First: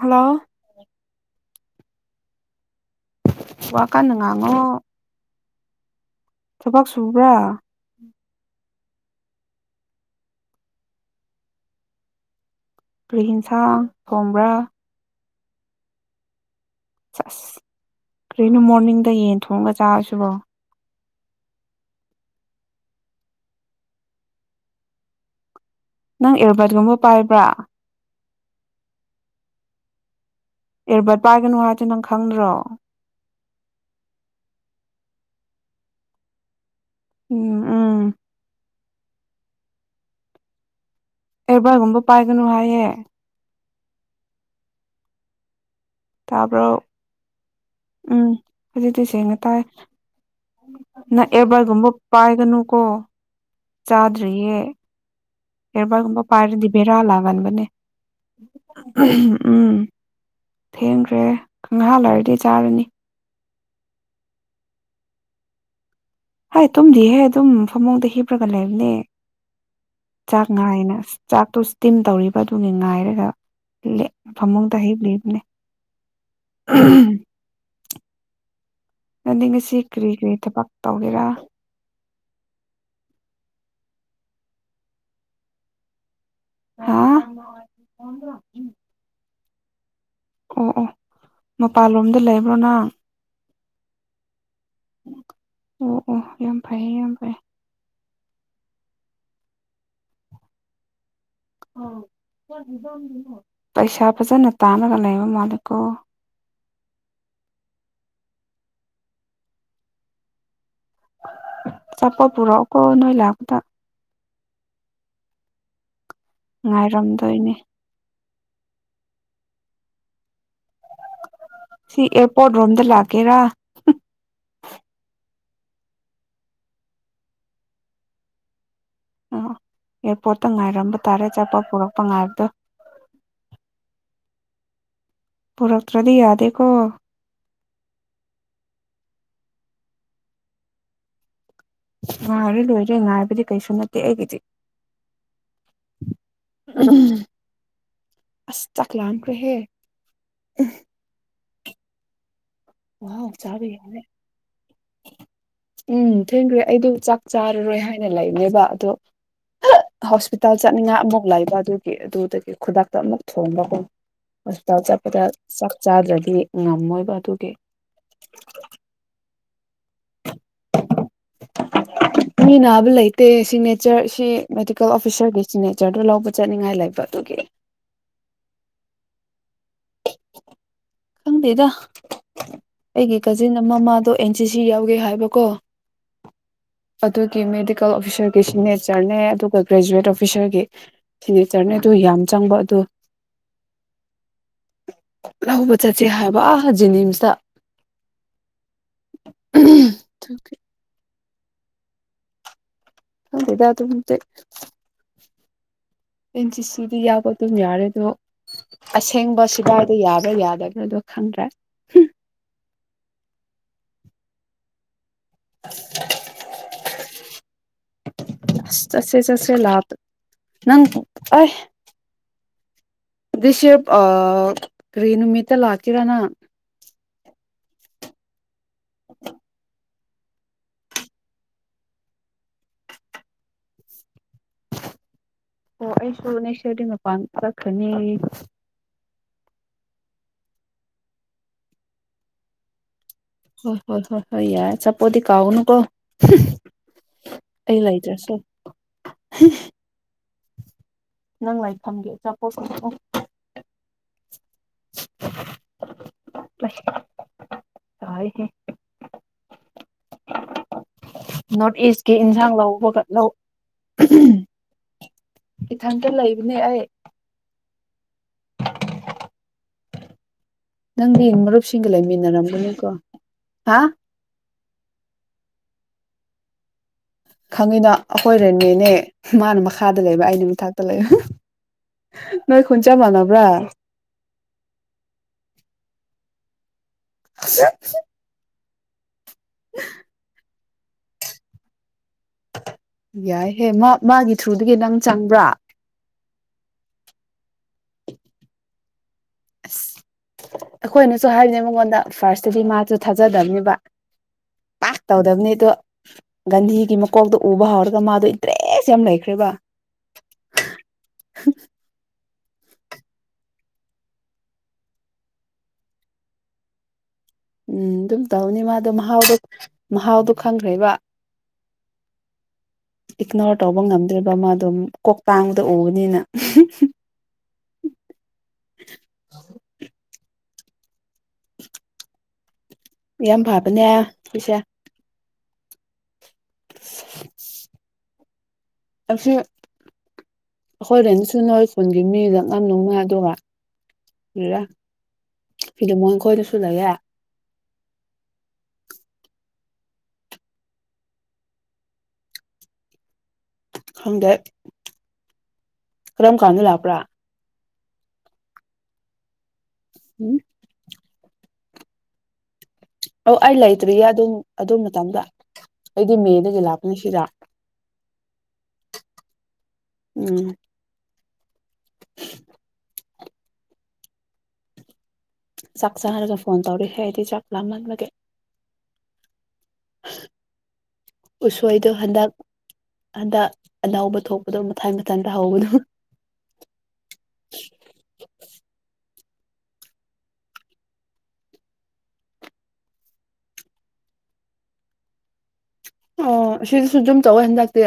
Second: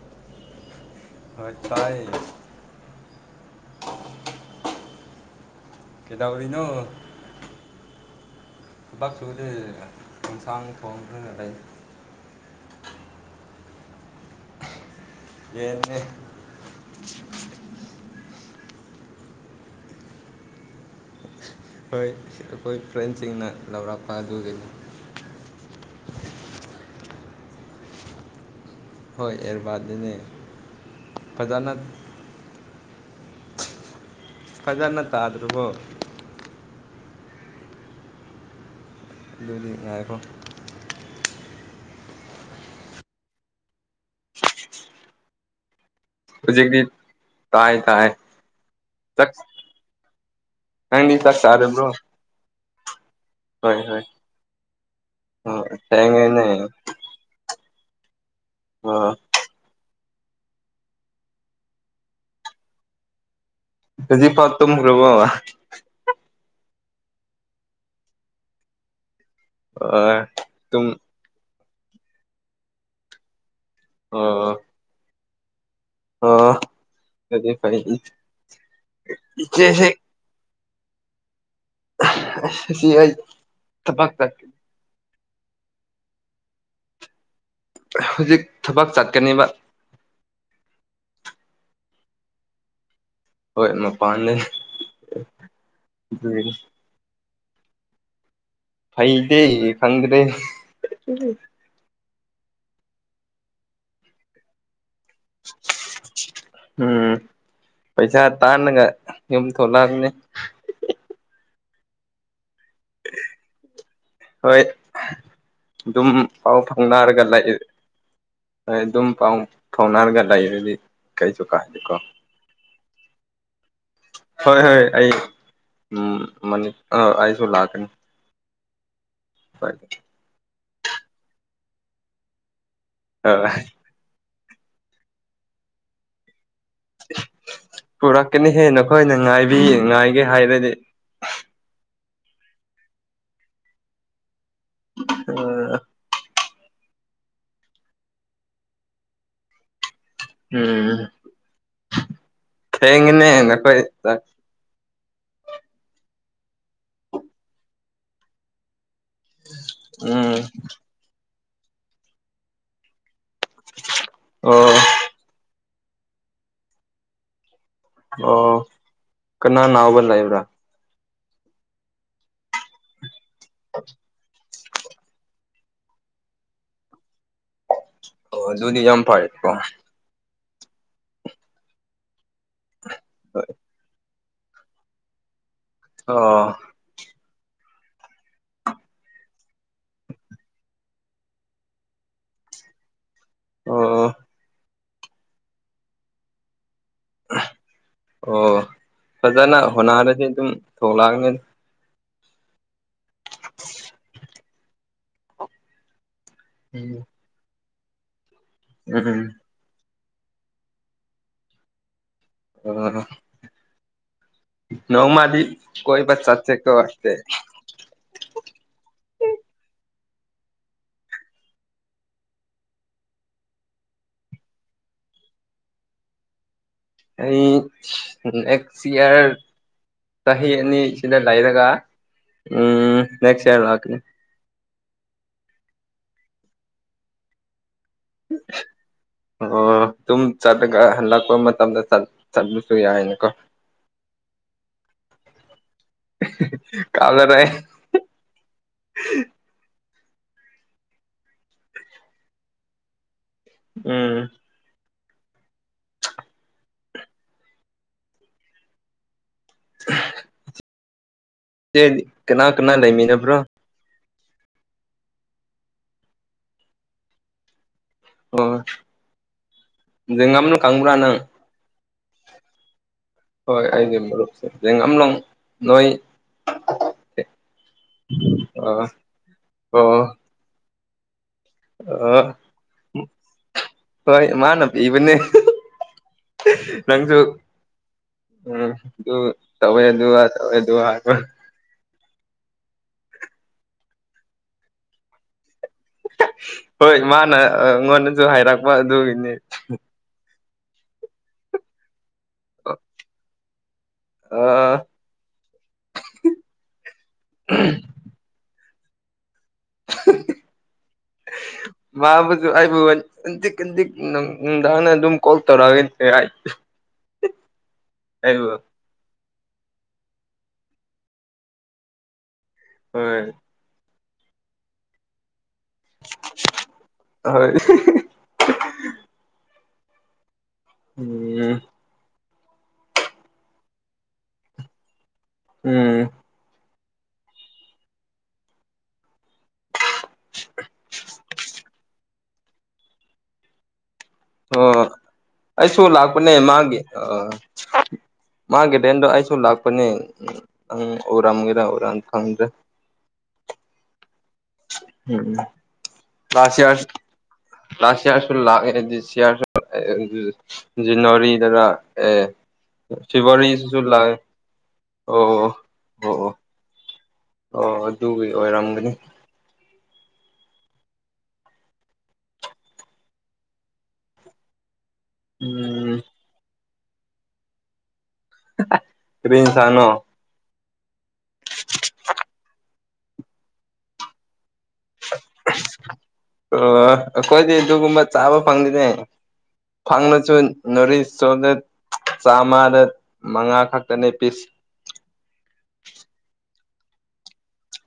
hello ꯍꯣꯏ ꯇꯥꯏ ꯋꯥ ꯀꯥꯟꯅ ꯉꯥꯡꯉꯣ ꯀꯩꯗꯧꯔꯤꯅꯣ ꯊꯕꯛ ꯁꯨꯕ꯭ꯔꯥ ꯊꯕꯛ ꯁꯨꯗꯦ ꯑꯦꯟꯁꯥꯡ ꯊꫭꯡꯔꯒ ꯂꯩ ꯀ꯭ꯔꯤ ꯏꯟꯁꯥꯡ ꯊꯣꯝꯕ꯭ꯔꯥ ꯌꯦꯅꯦ ꯑꯁ ꯀꯔꯤꯅꯣ ꯃꯣꯔꯅꯤꯡꯗ ꯌꯦꯟ ꯊꯣꯡꯉꯒ ꯆꯥꯔꯁꯤꯕꯣ ꯍꯣꯏ ꯑꯩꯈꯣꯏ ꯐ꯭ꯔꯦꯟꯁꯤꯡꯅ ꯂꯧꯔꯛꯄ ꯑꯗꯨꯒꯤꯅꯤ ꯅꯪ ꯑꯦꯌꯔꯕꯥꯠꯀꯨꯝꯕ ꯄꯥꯏꯕ꯭ꯔꯥ ꯍꯣꯏ ꯑꯦꯌꯔꯕꯥꯠꯅꯤꯅꯦ ꯑꯦꯌꯔꯕꯥꯠ ꯄꯥꯏꯒꯅꯨ ꯍꯥꯏꯗꯦ ꯅꯪ ꯈꯪꯗ꯭ꯔꯣ ꯐꯖꯅ ꯇꯥꯗ꯭ꯔꯕꯣ ꯎꯝ ꯎꯝ ꯑꯗꯨꯗꯤ ꯉꯥꯏꯈꫭ ꯑꯦꯌꯔꯕꯥꯠꯒꯨꯝꯕ ꯄꯥꯏꯒꯅꯨ ꯍꯥꯏꯌꯦ ꯇꯥꯕ꯭ꯔꯣ ꯍꯧꯖꯤꯛꯇꯤ ꯇꯥꯏ ꯇꯥꯏ ꯎꯝ ꯍꯧꯖꯤꯛꯇꯤ ꯆꯥꯛ ꯁꯦꯡꯅ ꯇꯥꯏ ꯅꯪꯗꯤ ꯅꯪ ꯆꯥꯛ ꯆꯥꯔꯕ꯭ꯔꯣ ꯑꯦꯌꯔꯕꯥꯠꯒꯨꯝꯕ ꯄꯥꯏꯒꯅꯨꯀꯣ ꯍꯣꯏ ꯍꯣꯏ ꯆꯥꯗ꯭ꯔꯤꯌꯦ ꯑꯣ ꯑꯦꯌꯔꯕꯥꯠꯒꯨꯝꯕ ꯊꯦꯡꯉꯦꯅꯦ ꯄꯥꯏꯔꯗꯤ ꯕꯦꯔꯥꯂꯥꯛꯒꯟꯕꯅꯦ ꯑꯣ ꯎꯝ ꯊꯦꯡꯈ꯭ꯔꯦ ꯈꯪꯍꯥ ꯂꯩꯔꯗꯤ ꯆꯥꯔꯅꯤ ꯍꯧꯖꯤꯛ ꯄꯠ ꯇꯨꯝꯈꯔꯕꫭ ꯍꯥꯏ ꯇꯨꯝꯗꯤꯍꯦ ꯑꯗꯨꯝ ꯐꯃꯨꯡꯗ ꯍꯤꯞꯄ꯭ꯔꯒ ꯂꯩꯕꯅꯦ ꯑꯣ ꯆꯥꯛ ꯇꯨꯝ ꯉꯥꯏꯅ ꯑꯁ ꯆꯥꯛꯇꯣ ꯏꯁꯇꯤꯝ ꯇꯧꯔꯤꯕ ꯑꯗꯨꯒꯤ ꯉꯥꯏꯔꯒ ꯑꯣ ꯃꯨꯡꯗ ꯍꯤꯞꯂꯤꯕꯅꯦ ꯑ ꯑꯗꯨꯗꯤ ꯐꯥꯏ ꯅꯪꯗꯤ ꯉꯁꯤ ꯀꯔꯤ ꯀꯔꯤ ꯊꯕꯛ ꯇꯧꯒꯦꯔꯥ ꯑꯁ ꯉꯁꯤ ꯑꯩ ꯊꯕꯛ ꯇ ꯍꯥꯥ ꯍꯧꯖꯤꯛ ꯊꯕꯛ ꯆꯠꯀꯅꯤꯕ ꯑꯣ ꯑꯣ ꯃꯄꯥꯟꯂꯣꯝꯗ ꯂꯩꯕ꯭ꯔꯣ ꯅꯪ ꯍꯣꯏ ꯃꯄꯥꯟꯗꯅꯤ ꯑꯗꯨꯏꯅꯤ ꯐꯩ ꯌꯥꯝ ꯐꯩ ꯐꯩꯗꯦ ꯈꯪꯗꯔꯦ ꯎꯝ ꯄꯩꯁꯥ ꯐꯖꯅ ꯇꯥꯟꯔꯒ ꯂꯩꯕ ꯃꯥꯜꯂꯦꯀꯣ ꯎꯝ ꯄꯩꯁꯥ ꯇꯥꯟꯅꯒ ꯌꯨꯝ ꯊꯣꯛꯂꯑꯃꯅꯤ ꯑꯆꯥꯄꯣꯠ ꯄꯨꯔꯛꯑꯣ ꯀꯣ ꯅꯣꯏ ꯂꯥꯛꯄ ꯗ ꯍꯣꯏ ꯑꯗꯨꯝ ꯄꯥꯎ ꯐꯥꯎꯅꯔꯒ ꯉꯥꯏꯔꯝꯗꯣꯏꯅꯦ ꯂꯩꯏ ꯍꯣꯏ ꯑꯗꯨꯝ ꯄꯥꯎ ꯐꯥꯎꯅꯔꯒ ꯂꯩꯔꯗꯤ ꯀꯩꯁꯨ ꯀꯥꯏꯗꯦꯀꯣ ꯀꫭꯠ ꯔꯣꯝꯗ ꯂꯥꯛꯀꯦꯔꯥ ꯍꯣꯏ ꯍꯣꯏ ꯑꯩ ꯃꯅꯤ ꯑꯥ ꯑꯩꯁꯨ ꯂꯥꯛꯀꯅꯤ ꯍꯣꯏ ꯑꯦꯌꯥ꯭ꯔꯄꯣ꯭ꯔꯠꯇ ꯉꯥꯏꯔꯝꯕ ꯇꯥꯔꯦ ꯑꯆꯥꯄꯣꯠ ꯄꯨꯔꯛꯄ ꯉꯥꯏꯕꯗꯣ ꯑꯥ ꯍꯥ ꯄꯨꯔꯛꯇ꯭ꯔꯗꯤ ꯌꯥꯗꯦꯀꯣ ꯄꯨꯔꯛꯀꯅꯤ ꯍꯦ ꯅꯈꯣꯏꯅ ꯉꯥꯏꯕꯤ ꯉꯥꯏꯒꯦ ꯍꯥꯏꯔꯗꯤ ꯉꯥꯏꯔꯦ ꯂꯣꯏꯔꯦ ꯉꯥꯏꯕꯗꯤ ꯀꯩꯁꯨ ꯅꯠꯇꯦ ꯑꯩꯒꯤꯗꯤ ꯑꯥ ꯑꯁ ꯆꯥꯛ ꯂꯝ ꯈꯔꯦꯍꯦ ꯎꯝ ꯋꯥꯎ ꯊꯦꯡꯉꯦꯅꯦ ꯆꯥꯕ ꯅꯈꯣꯏ ꯌꯥꯔꯦ ꯆꯥꯛ ꯎꯝ ꯊꯦꯡꯒꯔꯦ ꯑꯩꯗꯣ ꯆꯥꯛ ꯆꯥꯔꯔꯣꯏ ꯍꯥꯏꯅ ꯂꯩꯕꯅꯦꯕ ꯑꯗꯣ ꯎꯝ ꯍꯣꯁꯄꯤꯇꯥꯜ ꯆꯠꯅꯤꯡꯉꯥꯏ ꯑꯃꯨꯛ ꯂꯩꯕ ꯑꯗꯨꯒꯤ ꯑꯗꯨꯗꯒꯤ ꯈꯨꯗꯥꯛꯇ ꯑꯃꯨꯛ ꯊꯣꯡꯕꯒꯨꯝ ꯑꯣ ꯍꯣꯁꯄꯤꯇꯥꯜ ꯆꯠꯄꯗ ꯆꯥꯛ ꯆꯥꯗ꯭ꯔꯗꯤ ꯉꯝꯃꯣꯏꯕ ꯑꯗꯨꯒꯤ ꯑꯣ ꯀꯅꯥ ꯅꯥꯕ ꯂꯩꯕ꯭ꯔꯥ ꯃꯤ ꯅꯥꯕ ꯂꯩꯇꯦ ꯁꯤꯛꯅꯦꯆꯔ ꯁꯤ ꯃꯦꯗꯤꯀꯦꯜ ꯑꯣꯐꯤꯁꯔꯒꯤ ꯁꯤꯒꯅꯦꯆ꯭ꯔꯗꯨ ꯂꯧꯕ ꯆꯠꯅꯤꯡꯉꯥꯏ ꯂꯩꯕ ꯑꯗꯨꯒꯤ ꯑꯣ ꯑꯗꯨꯨꯗꯤ ꯌꯥꯝ ꯐꯔꯦꯀꯣ ꯈꯪꯗꯦꯗ ꯑꯩꯒꯤ ꯀꯥꯖꯤꯟ ꯑꯃ ꯃꯥꯗꯣ ꯑꯦꯟ ꯁꯤ ꯁꯤ ꯌꯥꯎꯒꯦ ꯍꯥꯏꯕꯀꯣ ꯑꯣ ꯑꯗꯨꯒꯤ ꯃꯦꯗꯤꯀꯦꯜ ꯑꯣꯐꯤꯁꯔꯒꯤ ꯁꯤꯒꯅꯦꯆꯔꯅꯦ ꯑꯗꯨꯒ ꯒ꯭ꯔꯦꯖꯨꯋꯦꯠ ꯑꯣꯐꯤꯁꯔꯒꯤ ꯁꯤꯒꯅꯦꯆꯔꯅꯤ ꯑꯗꯨ ꯌꯥꯝ ꯆꯪꯕ ꯑꯗꯨ ꯑꯣ ꯂꯍꯧꯕ ꯆꯠꯁꯦ ꯍꯥꯏꯕ ꯑꯥ ꯖꯤꯅꯤꯝꯁ ꯑꯣ ꯐꯖꯅ ꯍꯣꯠꯅꯔꯗꯤ ꯑꯗꯨꯝ ꯊꯣꯛꯂꯅꯒꯅꯤ ꯈꯪꯗꯦꯗꯥ ꯑꯗꯨ [unintelligible] ꯑꯦꯟꯁꯤꯁꯤꯗꯤ ꯎꯝ ꯌꯥꯎꯕ ꯑꯗꯨꯝ ꯌꯥꯔꯦ ꯑꯗꯣ ꯎꯝ ꯑꯁꯦꯡꯕ ꯀꯗꯥꯏꯗ ꯌꯥꯕ꯭ꯔꯥ ꯌꯥꯗꯕ꯭ꯔꯥꯗꯣ ꯈꯪꯗ꯭ꯔꯦ ꯑꯣ ꯅꯣꯡꯃꯗꯤ ꯀꯣꯏꯕ ꯆꯠꯁꯦꯀꯣ ꯑꯗꯨꯗꯤ ꯆꯠꯁꯦ ꯆꯠꯁꯦ ꯂꯥꯛꯇ ꯅꯪ ꯑꯩ ꯗꯤꯁ ꯌꯔ ꯑꯥ ꯀꯔꯤ ꯅꯨꯃꯤꯠꯇ ꯂꯥꯛꯀꯔ ꯅꯪ ꯑꯩ ꯅꯦꯛꯁ ꯏ꯭ꯌꯔ ꯆꯍꯤ ꯑꯅꯤ ꯁꯤꯗ ꯂꯩꯔꯒ ꯎ ꯅꯦꯛꯁ ꯏꯌꯥꯔ ꯂꯥꯛꯀꯅꯤ ꯑꯣ ꯑꯩꯁꯨ ꯅꯦꯛꯁ ꯌꯔꯗꯤ ꯃꯄꯥꯟ ꯆꯠꯈꯔꯅꯤ ꯑꯁ [unintelligible] ꯑꯣ ꯑꯗꯨꯝ ꯆꯠꯂꯒ ꯍꯜꯂꯛꯄ ꯃꯇꯝꯗ ꯆꯠꯂꯁꯨ ꯌꯥꯏꯅꯦꯀꯣ ꯍꯣꯏ ꯍꯣꯏ ꯍꯣꯏ ꯍꯣꯏ ꯌꯥꯏ ꯆꯥꯄꯣꯠꯗꯤ ꯀꯥꯎꯒꯅꯨꯀꯣ ꯀꯥꯎꯂꯔꯣꯏ ꯑꯩ ꯂꯩꯇꯔ꯭ꯁꯨ ꯅꯪ ꯂꯩꯐꯝꯒꯤ ꯑꯆꯥꯄꯣꯠ ꯄꯨꯔꯛ ꯑꯣ ꯎꯝ ꯇꯥꯏꯍꯦ ꯅꯣꯔꯠ ꯀꯅꯥ ꯀꯅꯥ ꯂꯩꯃꯤꯟꯕ꯭ꯔꯣ ꯏꯊꯪꯇ ꯂꯩꯕꯅꯦ ꯑꯩ ꯑꯣ ꯖꯦꯉꯝ ꯅ ꯈꯪꯕ꯭ꯔ ꯅꯪꯗꯤ ꯃꯔꯨꯞꯁꯤꯡꯒ ꯂꯩꯃꯤꯟꯅꯔꯝꯒꯅꯤꯀꯣ ꯍꯣꯏ ꯍꯥ ꯑꯩꯒꯤ ꯃꯔꯨꯞꯁꯦ ꯌꯦꯡꯝꯂꯣꯡ ꯅꯣꯏ ꯈꯪꯉꯤꯅ ꯑꯩꯈꯣꯏ ꯑꯣ ꯔꯦꯅꯦꯅꯦ ꯃꯥꯅ ꯑꯣ ꯃꯈꯥꯗ ꯂꯩꯕ ꯑꯩꯅ ꯃꯊꯥꯛꯇ ꯂꯩꯕ ꯑꯣ ꯅꯣꯏ ꯈꯨꯟ ꯆꯞ ꯃꯥꯟꯅꯕ꯭ꯔꯥ ꯍꯣꯏ ꯃꯥꯅ ꯄꯤꯕꯅꯦ ꯅꯪꯁꯨ ꯌꯥ [unintelligible] ꯎꯝ ꯑꯗꯨ ꯇꯧꯋꯦ ꯑꯗꯨ ꯇꯧꯋꯦ ꯑꯗꯨ ꯌꯥꯏꯍꯦ ꯃꯥ ꯃꯥꯒꯤ ꯊ꯭ꯔꯨꯗꯒꯤ ꯅꯪ ꯆꯪꯕ꯭ꯔꯥ ꯍꯣꯏ ꯃꯥꯅ ꯑꯩꯉꯣꯟꯗꯁꯨ ꯍꯥꯏꯔꯛꯄ ꯑꯗꯨꯒꯤꯅꯤ ꯑꯁ ꯑꯩꯈꯣꯏꯅꯁꯨ ꯍꯥꯏꯔꯤꯁ ꯃꯉꯣꯟꯗ ꯐꯥꯔꯁ ꯑꯗꯨꯗꯤ ꯃꯥꯁꯨ ꯊꯥꯖꯗꯕꯅꯦꯕ ꯑꯥ ꯇꯧꯗꯕꯅꯤ ꯑꯗꯣ ꯒꯟꯙꯤꯒꯤ ꯃꯀꯣꯛꯇꯣ ꯎꯕ ꯍꯧꯔꯒ ꯃꯥꯗꯣ ꯏꯟꯇꯔꯦꯁ ꯌꯥꯝ ꯂꯩꯈ꯭ꯔꯦꯕ ꯃꯥꯕꯨꯁꯨ ꯑꯩꯥꯏꯕꯨꯜ ꯈꯟꯖꯤꯛ ꯈꯟꯖꯤꯛ ꯅꯨꯡꯗꯥꯡ ꯑꯗꯨꯝ ꯀꯣꯜ ꯇꯧꯔꯒ ꯌꯥꯏ ꯎꯝ ꯑꯗꯨꯝ ꯇꯧꯅꯤ ꯃꯥꯗꯣ ꯃꯍꯥꯎꯗꯣ ꯃꯍꯥꯎꯗꯣ ꯈꯪꯈ꯭ꯔꯦꯕ ꯍꯣꯏ ꯏꯛꯅꯣꯔ ꯇꯧꯕ ꯉꯝꯗ꯭ꯔꯤꯕ ꯃꯥꯗꯣ ꯀꯣꯛ ꯇꯥꯡꯕꯗꯣ ꯎꯕꯅꯤꯅ ꯍꯣꯏ [unintelligible] ꯑ [unintelligible] ꯎꯝ ꯌꯥꯝ ꯐꯕꯅꯦ ꯄꯤꯁꯦ ꯎꯝ ꯑꯁꯦ ꯑꯩꯈꯣꯏꯗꯅ ꯁꯨ ꯅꯣꯏ ꯈꯨꯨꯜꯒꯤ ꯃꯤꯗꯛ ꯉꯝ ꯂꯧꯅ ꯗꯨꯒ ꯑꯣ ꯑꯩꯁꯨ ꯐꯤꯂꯤꯃꯣꯟ ꯂꯥꯛꯄꯅꯦ ꯈꯣꯏꯗꯁꯨ ꯃꯥꯒꯤ ꯂꯩꯌꯦ ꯑ ꯃꯥꯒꯤ ꯔꯦꯟꯗꯣ ꯑꯩꯁꯨ ꯂꯥꯛꯄꯅꯦ ꯅꯪ ꯎꯔꯝꯒꯦꯗ ꯎꯔ ꯈꯪꯗ꯭ꯔꯦ ꯈꯪꯗꯦ ꯀꯔꯝ ꯂꯥꯁ ꯀꯥꯟꯗ ꯏꯌꯥ꯭ꯔꯁ ꯂꯥꯛꯄ꯭ꯔꯥ ꯂꯥꯁ ꯏꯌꯥꯔꯁꯨ ꯂꯥꯛꯑꯦ ꯎꯝ [unintelligible] ꯖꯦꯅꯋꯥꯔꯤꯗꯔ ꯑꯦ ꯑꯧ ꯑꯩ ꯐꯦꯕꯋꯥꯔꯤꯁꯤꯁꯨ ꯂꯩꯇ꯭ꯔꯤꯌꯦ ꯂꯥꯛꯑꯦ ꯑꯗꯨꯝ ꯑꯗꯨ ꯃꯇꯝꯗ ꯑꯣ ꯑꯣ ꯑꯩꯗꯤ ꯑꯣ ꯃꯦꯗꯒꯤ ꯂꯥꯛꯄꯅꯤ ꯁꯤꯗ ꯑꯣ ꯑꯗꯨꯒꯤ ꯑꯣꯏꯔꯝꯒꯅꯤ ꯎꯝ ꯆꯥꯛ ꯎꯝ ꯆꯥꯔꯒ ꯐꯣꯟ ꯇꯧꯔꯍꯦ ꯑꯩꯗꯤ ꯆꯥꯛ ꯂꯥꯝꯃꯟꯕꯒꯤ ꯀꯔꯤ ꯏꯟꯁꯥꯡꯅꯣ ꯎꯁꯣꯏꯗꯣ ꯍꯟꯗꯛ ꯍꯟꯗꯛ ꯑꯅꯧꯕ ꯊꯣꯛꯄꯗꯣ ꯃꯊꯥꯏ ꯃꯊꯟ ꯇꯥꯍꯧꯕꯅꯨ ꯑ ꯑꯩꯈꯣꯏꯗꯤ ꯑꯗꯨꯒꯨꯝꯕ ꯆꯥꯕ ꯐꯪꯗꯦꯅꯦ ꯐꯪꯂꯁꯨ ꯅꯔꯤꯁ ꯁꯣꯂꯦꯠ ꯆꯥꯝꯃꯗ ꯃꯉꯥ ꯈꯛꯇꯅꯦ ꯄꯤꯁ ꯑꯣ ꯁꯤꯗꯁꯨ ꯑꯗꯨꯝ ꯇꯧꯋꯦ ꯍꯟꯗꯛꯇꯤ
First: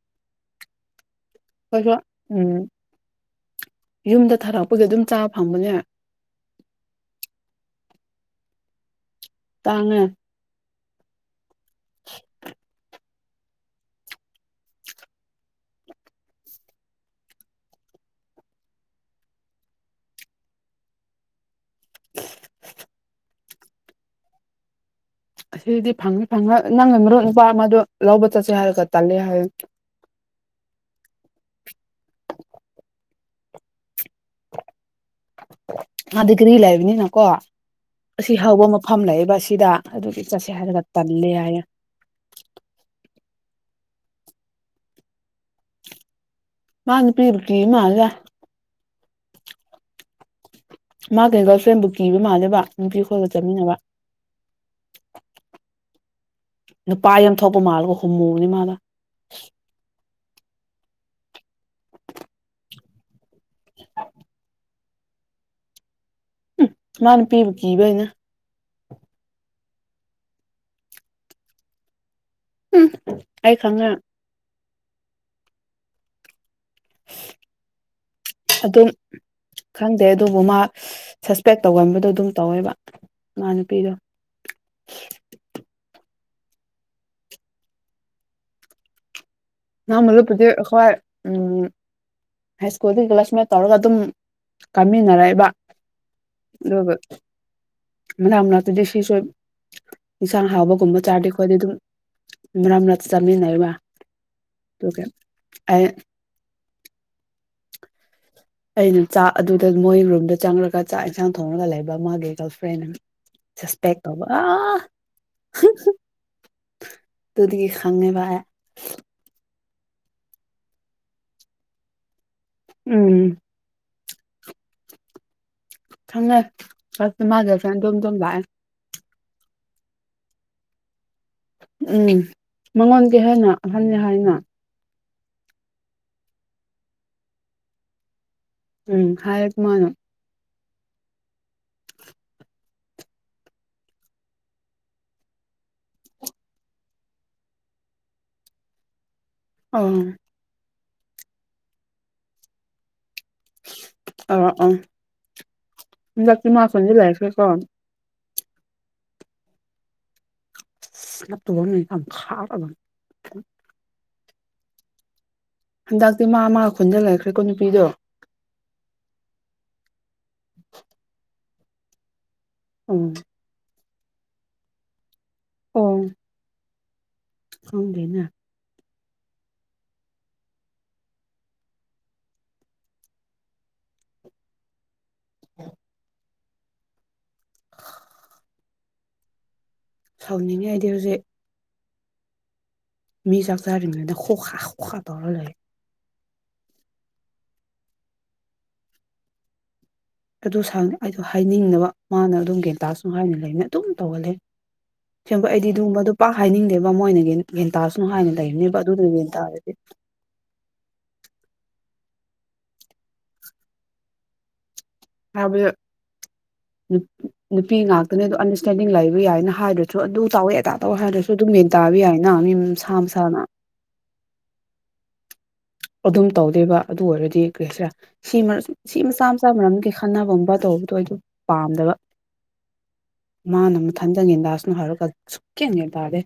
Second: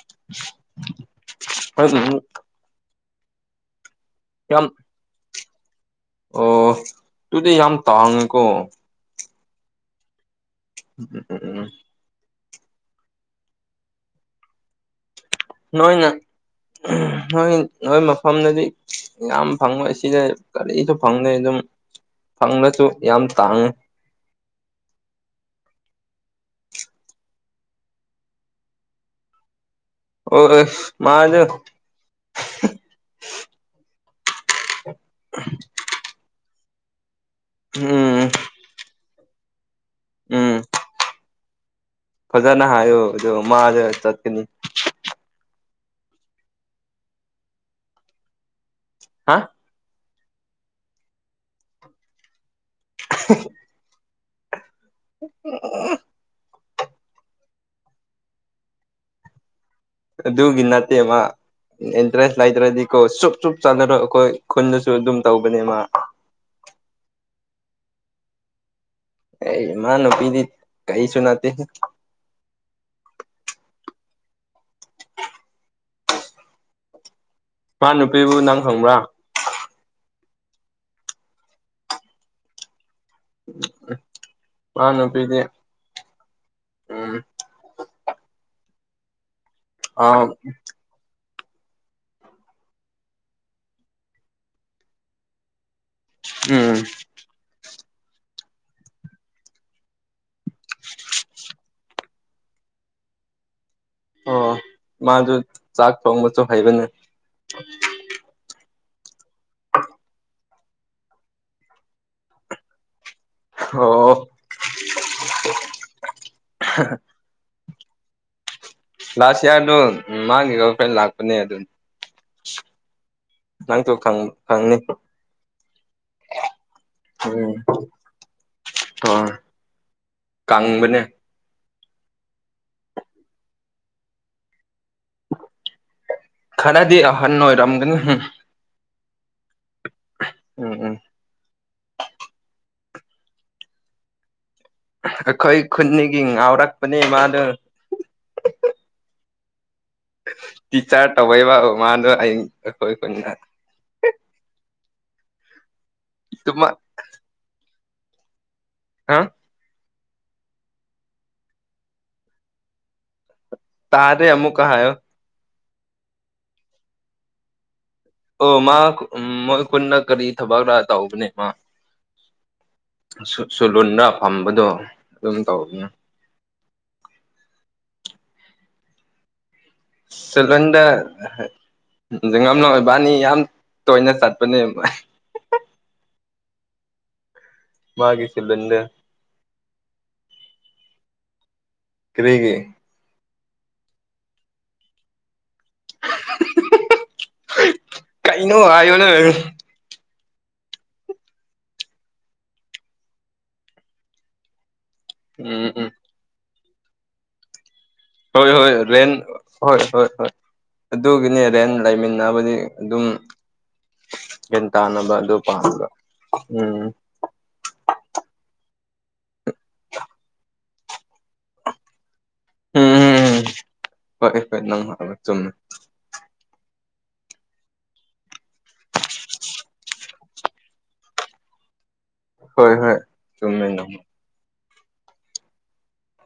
[unintelligible] [inaudible] ꯌꯨꯝꯗ ꯌꯥꯝ ꯊꯥꯔꯛꯄꯒꯤ ꯑꯗꯨꯝ ꯆꯥꯕ ꯐꯪꯕꯅꯦ ꯑꯣ ꯑꯗꯨꯗꯤ ꯌꯥꯝ ꯇꯥꯡꯉꯦꯀꯣ ꯇꯥꯡꯉꯦ ꯎꯝ ꯎꯝ ꯎꯝ [unintelligible] ꯅꯣꯏꯅ ꯅꯣꯏ ꯅꯣꯏ ꯃꯐꯝꯗꯗꯤ ꯌꯥꯝ ꯐꯪꯉꯣꯏ ꯁꯤꯗ ꯀꯔꯤꯁꯨ ꯐꯪꯗꯦ ꯑꯗꯨꯝ ꯐꯪꯉꯁꯨ ꯌꯥꯝ ꯇꯥꯡꯉꯦ ꯁꯤꯗꯤ ꯐꯪꯅꯤ ꯐꯪꯉ ꯅꯪꯅ ꯃꯔꯨꯞ ꯅꯨꯄꯥ ꯑꯃꯗ ꯂꯧꯕ ꯆꯠꯁꯦ ꯍꯥꯏꯔꯒ ꯇꯜꯂꯦ ꯍꯥꯏ ꯑꯣ ꯃꯥꯗꯣ ꯑꯥꯗꯒꯤꯔꯤ ꯂꯩꯕꯅꯤꯅꯀꯣ ꯎꯝ ꯑꯁꯤ ꯍꯧꯕ ꯃꯐꯝ ꯂꯩꯕ ꯑꯁꯤꯗ ꯑꯗꯨꯗꯤ ꯆꯠꯁꯦ ꯎꯝ ꯍꯥꯏꯔꯒ ꯇꯜꯂꯦ ꯍꯥꯏꯌꯦꯦ ꯐꯖꯅ ꯍꯥꯏꯌꯣ ꯑꯗꯣ ꯃꯥꯗ ꯆꯠꯀꯅꯤ ꯃꯥ ꯅꯨꯄꯤ ꯀꯤ ꯃꯜꯂꯤꯗ ꯍꯥ ꯃꯥꯅ ꯒꯔꯜ ꯐ꯭ꯔꯦꯟꯕꯨ ꯀꯤꯕ ꯃꯥꯜꯂꯦꯕ ꯅꯨꯄꯤ ꯈꯣꯏꯒ ꯆꯠꯃꯤꯟꯅꯕ [unintelligible] ꯅꯨꯄꯥ ꯌꯥꯝ ꯊꯣꯛꯄ ꯃꯥꯜꯂꯒ ꯍꯣꯃꯣꯅꯤ ꯃꯥꯗꯣ ꯑꯗꯨꯒꯤ ꯅꯥꯠꯇꯦꯃ ꯏꯟꯇꯔꯦꯁ ꯂꯩꯇ꯭ꯔꯗꯤ ꯀꯣ ꯆꯨꯞ ꯆꯨꯞ ꯆꯠꯂꯔꯣꯏ ꯑꯩꯈꯣꯏ ꯈꯨꯟꯗꯁꯨ ꯑꯗꯨꯝ ꯇꯧꯕꯅꯦ ꯃꯥ ꯃ ꯅꯨꯄꯤꯕꯨ ꯀꯤꯕꯩꯅꯦ ꯑꯦ ꯃ ꯅꯨꯄꯤꯗꯤ ꯀꯔꯤꯁꯨ ꯅꯠꯇꯦ ꯎꯝ ꯑꯩ ꯈꯪꯅ ꯃꯥ ꯅꯨꯄꯤꯕꯨ ꯅꯪ ꯑꯗꯨꯝ ꯈꯪꯕ꯭ꯔꯥ ꯈꯪꯗꯦ ꯑꯗꯨꯕꯨ ꯃꯥ ꯁꯁꯄꯦꯛ ꯇꯧꯒꯟꯕꯗꯣ ꯑꯗꯨꯝ ꯇꯧꯋꯦꯕ ꯃ ꯅꯨꯄꯤꯗꯣ ꯃꯥ ꯅꯨꯄꯤꯗꯤ ꯎꯝ ꯑꯥ [unintelligible] ꯍꯥꯏ ꯁ꯭ꯀꯨꯜꯒꯤ ꯀ꯭ꯂꯥꯁ ꯃꯠ ꯇꯧꯔꯒ ꯑꯗꯨꯝ ꯀꯥꯃꯤꯟꯅꯔꯛꯏꯕ ꯎꯝ ꯑꯗꯨꯒ ꯃꯅꯥꯛ ꯃꯅꯥꯛꯇꯗꯤ ꯁꯤꯁꯣ ꯏꯟꯁꯥꯡ ꯍꯥꯎꯕꯒꯨꯝꯕ ꯆꯥꯔꯗꯤ ꯑꯩꯈꯣꯏꯗꯤ ꯑꯗꯨꯝ ꯃꯔꯛ ꯃꯔꯛ ꯆꯥꯃꯤꯟꯅꯔꯤꯕ ꯑꯣ ꯃꯥꯁꯨ ꯆꯥꯛ ꯊꯣꯡꯕꯁꯨ ꯍꯩꯕꯅꯦ ꯑꯩꯅ ꯆꯥꯛ ꯑꯗꯨꯗ ꯃꯣꯏ ꯔꯨꯝꯗ ꯆꯪꯔꯒ ꯆꯥꯛ ꯌꯦꯟꯁꯥꯡ ꯊꯣꯡꯉꯒ ꯂꯩꯕ ꯃꯥꯒꯤ ꯒꯔꯜ ꯐ꯭ꯔꯦꯟꯅ ꯆꯁꯄꯦꯛ ꯑꯣ ꯇꯧꯕ ꯑꯥ [unintelligible] ꯗꯨꯗꯒꯤ ꯈꯪꯉꯦꯕ ꯂꯥꯁ ꯏꯌꯥꯔꯗꯣ ꯃꯥꯒꯤ ꯒꯔꯜ ꯐ꯭ꯔꯦꯟ ꯂꯥꯛꯄꯅꯦ ꯑꯗꯨ ꯎꯝ ꯅꯪꯁꯨ ꯈꯪ ꯈꯪꯅꯤ ꯈꯪꯉ ꯑꯁ ꯃꯥꯥ ꯒꯔꯜ ꯐ꯭ꯔꯦꯟꯗꯣ ꯗꯨꯝ ꯗꯨꯝ ꯂꯥꯛꯑꯦ ꯎꯝ ꯀꯪꯕꯅꯦ ꯎꯝ ꯃꯉꯣꯟ ꯀꯩ ꯍꯥꯏꯅ ꯑꯍꯟꯅꯤ ꯍꯥꯏꯅ ꯈꯔꯗꯤ ꯑꯍꯟ ꯑꯣꯏꯔꯝꯒꯅꯤ ꯎꯝ ꯍꯥꯏꯔꯛ ꯃꯥꯅ ꯎꯝ ꯎꯝ ꯑꯩꯈꯣꯏ ꯈꯨꯟꯗꯒꯤ ꯉꯥꯎꯔꯛꯄꯅꯦ ꯃꯥꯗꯣ ꯑꯥ ꯇꯤꯆꯔ ꯇꯧꯕꯩꯕ ꯃꯥꯗꯣ ꯑꯩ ꯑꯩꯈꯣꯏ ꯈꯨꯟꯗ ꯑꯣ ꯑꯣ ꯍꯟꯗꯛꯇꯤ ꯃꯥ ꯑꯗꯨꯃꯛ ꯈꯨꯟꯗ ꯂꯩꯈ꯭ꯔꯦꯀꯣ ꯍꯥ ꯑꯇꯨꯕ ꯑꯃ ꯂꯩ ꯌꯥꯝ ꯈꯥꯕ ꯑꯃ ꯇꯥꯗꯦ ꯑꯃꯨꯛꯀꯥ ꯍꯥꯏꯌꯣ ꯍꯟꯗꯛꯇꯤ ꯃꯥ ꯃꯥ ꯈꯨꯟꯗ ꯂꯩꯔꯈ꯭ꯔꯦꯀꯣ ꯅꯨꯄꯤꯗꯣ ꯑꯣ ꯃꯥ ꯎꯝ ꯃꯣꯏ ꯈꯨꯟꯗ ꯀꯔꯤ ꯊꯕꯛꯔꯥ ꯇꯧꯕꯅꯦ ꯃꯥ ꯎꯝ ꯁꯨ ꯁꯨꯂꯨꯜꯗ ꯐꯝꯕꯗꯣ ꯑꯗꯨꯝ ꯇꯧꯕꯅꯦ ꯈꯪꯗꯦꯅ ꯁꯂꯨꯜꯗ [unintelligible] ꯌꯥꯝ ꯇꯣꯏꯅ ꯆꯠꯄꯅꯦ [unintelligible] ꯃꯥꯒꯤ ꯁꯦꯂꯨꯟꯗꯣ ꯁꯥꯎꯅꯤꯡꯉꯦ ꯑꯩꯗꯤ ꯍꯧꯖꯤꯛ ꯀꯔꯤꯒꯤ ꯃꯤ ꯆꯥꯛ ꯆꯥꯔꯤ ꯉꯩꯗ ꯈꯣꯈꯥ ꯈꯣꯈꯥ ꯇꯧꯔ ꯂꯩ [unintelligible] ꯀꯩꯅꯣ ꯍꯥꯏꯌ‌ꯣꯅꯦ ꯑꯗꯨ ꯁꯥꯡꯅ ꯑꯩꯗꯣ ꯍꯥꯏꯅꯤꯡꯅꯕ ꯃꯥꯅ ꯑꯗꯨꯝ ꯒꯦꯟꯇꯥꯁꯨ ꯍꯥꯏꯅ ꯂꯩꯅꯦ ꯑꯗꯨꯝ ꯇꯧꯍꯜꯂꯦ ꯁꯦꯡꯕ ꯎꯝ ꯑꯩꯗꯤ ꯎꯝ ꯑꯗꯨꯒꯨꯝꯕꯗꯨ ꯄꯥꯛ ꯍꯥꯏꯅꯤꯡꯗꯦꯕ ꯃꯣꯏꯅ ꯒꯦꯟ ꯒꯦꯟ ꯇꯥꯔꯁꯅꯨ ꯍꯥꯏꯅ ꯍꯣꯏ ꯍꯣꯏ ꯂꯩꯕꯅꯦꯕ ꯔꯦꯟ ꯑꯗꯨꯗꯨꯒꯤ ꯌꯦꯟ ꯇꯥꯔꯗꯤ ꯍꯣꯏ ꯍꯣꯏ ꯍꯣꯏ ꯑꯗꯨꯒꯤꯅꯦ ꯔꯦꯟ ꯂꯩꯃꯤꯟꯅꯕꯗꯤ ꯑꯗꯨꯝ ꯌꯦꯟ ꯇꯥꯅꯕ ꯑꯗꯨ ꯍꯥꯏꯕꯗ ꯄꯥꯕ ꯎꯝ ꯅꯨꯄꯤ ꯉꯥꯛꯇꯅꯦ ꯑꯗꯨ ꯑꯟꯗꯔꯁꯇꯦꯟꯗꯤꯡ ꯂꯩꯕ ꯌꯥꯏꯅ ꯍꯥꯏꯗ꯭ꯔꯁꯨ ꯑꯗꯨ ꯇꯧꯋꯦ ꯑꯗꯥ ꯇꯧꯋꯦ ꯍꯥꯏꯗ꯭ꯔꯁꯨ ꯗꯨ ꯗꯨꯝ ꯃꯦꯟ ꯇꯥꯕ ꯌꯥꯏꯅ ꯃꯤꯝ ꯃꯁꯥꯥ ꯎꯝ ꯃꯁꯥꯥꯅ ꯍꯣꯏ ꯍꯣꯏ ꯅꯪꯅ ꯍꯥꯏꯕ ꯆꯨꯝꯃꯦ ꯑꯗꯨꯝ ꯇꯧꯗꯦꯕ ꯑꯗꯨ ꯑꯣꯏꯔꯗꯤ ꯀꯩꯁꯦ ꯁꯤꯃꯔ ꯁꯤ ꯃꯆꯥ ꯃꯆꯥ ꯃꯔꯝꯒꯤ ꯈꯟꯅꯕꯒꯨꯝꯕ ꯇꯧꯕꯗꯣ ꯑꯩꯗꯣ ꯄꯥꯝꯗꯕ ꯍꯣꯏ ꯍꯣꯏ ꯆꯨꯝꯃꯦ ꯃꯥꯅ ꯅꯪ ꯑꯃꯨꯛꯊꯟꯗꯅꯦ ꯗꯥꯁꯅ ꯍꯥꯏꯔꯒ ꯁꯨꯛꯀꯦꯟꯉꯦ ꯇꯥꯗꯦ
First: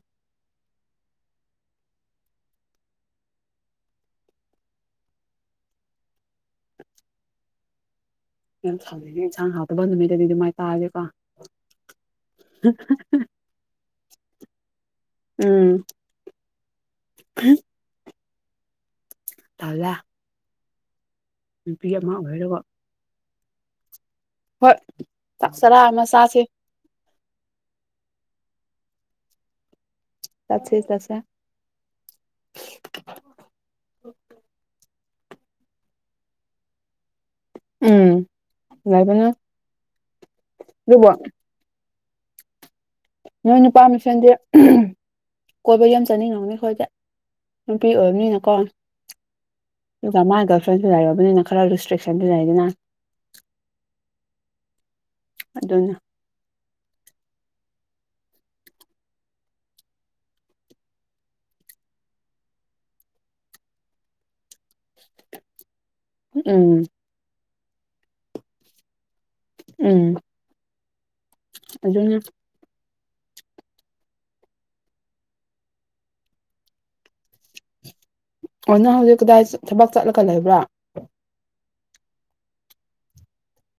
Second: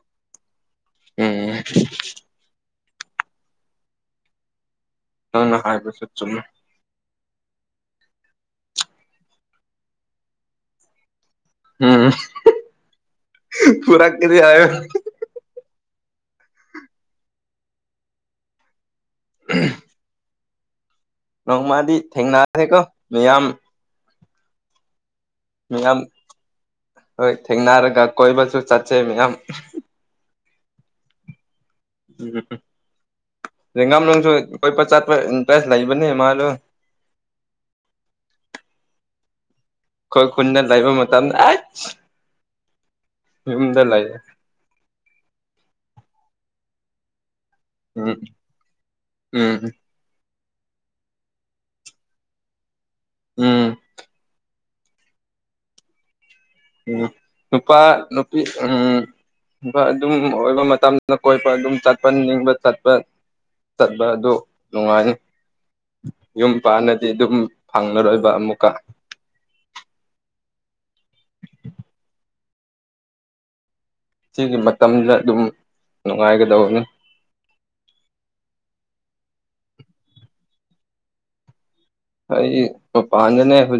ꯎꯝ ꯅꯪꯅ ꯍꯥꯏꯕꯁꯨ ꯆꯨꯝꯃ‌ꯦ ꯌꯥꯝ ꯁꯥꯎꯅꯤꯡꯉꯦ ꯌꯦꯟꯁꯥꯡ ꯍꯥꯎꯇꯕ ꯅꯨꯃꯤꯗꯗꯤ ꯑꯗꯨꯃꯥꯏ ꯇꯥꯁꯦꯀꯣ [unintelligible] ꯐꯨꯔꯛꯀꯅꯤ ꯍꯥꯏꯌ‌ꯣ ꯎꯝ [unintelligible] ꯇꯜꯂꯦ ꯅꯨꯄꯤ ꯅꯣꯡꯃꯗꯤ ꯑꯃ ꯑꯣꯏꯔꯒ ꯊꯦꯡꯅꯔꯦꯀꯣ ꯃꯤꯌꯥꯝ ꯍꯣꯏ ꯆꯥꯛ ꯆꯔꯥ ꯃꯤꯌꯥꯝ ꯑꯃ ꯁꯥꯥꯁꯦ ꯍꯣꯏ ꯊꯦꯡꯅꯔꯒ ꯀꯣꯏꯕꯁꯨ ꯆꯠꯆꯩ ꯃꯌꯥꯝ ꯆꯠꯁꯦ ꯆꯠꯁꯦ ꯎ ꯌꯦꯦꯡꯒꯥꯝ ꯅꯨꯡꯁꯨ ꯀꯣꯏ ꯆꯥꯠꯄ ꯏꯟꯇꯔꯦꯁ ꯂꯩꯕꯅꯦ ꯃꯥꯁꯨ ꯎꯝ ꯂꯩꯥꯕꯅ‌ꯦ ꯑꯩꯈ‌ꯣꯏ ꯈꯨꯟꯅ ꯂꯥꯏꯕ ꯃꯇꯝ ꯑꯩꯁ ꯅꯣꯏ ꯅꯨꯄꯥ ꯃꯁꯦꯟꯗꯤ ꯀꯣꯏꯕ ꯌꯥꯝ ꯆꯥꯅꯤꯡꯉꯕꯅꯤ ꯑꯩꯈꯣꯏꯗ ꯅꯨꯄꯤ ꯎꯝ ꯑꯣꯏꯝꯅꯤꯅꯀꯣ ꯎꯝ ꯑꯗꯨꯒ ꯃꯥ ꯒꯔꯜ ꯐ꯭ꯔꯦꯟꯁꯨ ꯂꯩꯔꯕꯅꯤꯅ ꯈꯔ ꯔꯤꯁꯇ꯭ꯔꯤꯁꯟꯁꯨ ꯂꯩꯗꯅ ꯎꯝ ꯑꯗꯨꯅꯤ ꯎꯝ ꯅꯨꯄꯥ ꯅꯨꯄꯤ ꯎꯝ ꯑꯗꯨꯝ ꯑꯣꯏꯕ ꯃꯇꯝꯗ ꯀꯣꯏꯄ ꯑꯗꯨꯝ ꯆꯠꯄ ꯅꯤꯡꯕ ꯆꯠꯄ ꯆꯠꯄ ꯑꯗꯨ ꯅꯨꯡꯉꯥꯏꯌ‌ꯦ ꯌꯨꯝ ꯎꯝ ꯄꯥꯟꯅꯗꯤ ꯑꯗꯨꯝ ꯐꯪꯉꯔꯣꯏꯕ ꯑꯃꯨꯛꯀ ꯎꯝ ꯑꯗꯨ ꯁꯤꯒꯤ ꯃꯇꯝꯗ ꯑꯗꯨꯝ ꯅꯨꯡꯉꯥꯏꯒꯗꯕꯅꯤ ꯑꯣ ꯅꯪ ꯍꯧꯖꯤꯛ ꯀꯗꯥꯏ ꯊꯕꯛ ꯆꯠꯂꯒ ꯂꯩꯕ꯭ꯔꯥ ꯑꯩ ꯃꯄꯥꯟꯗꯅꯦ ꯍꯨꯖꯤ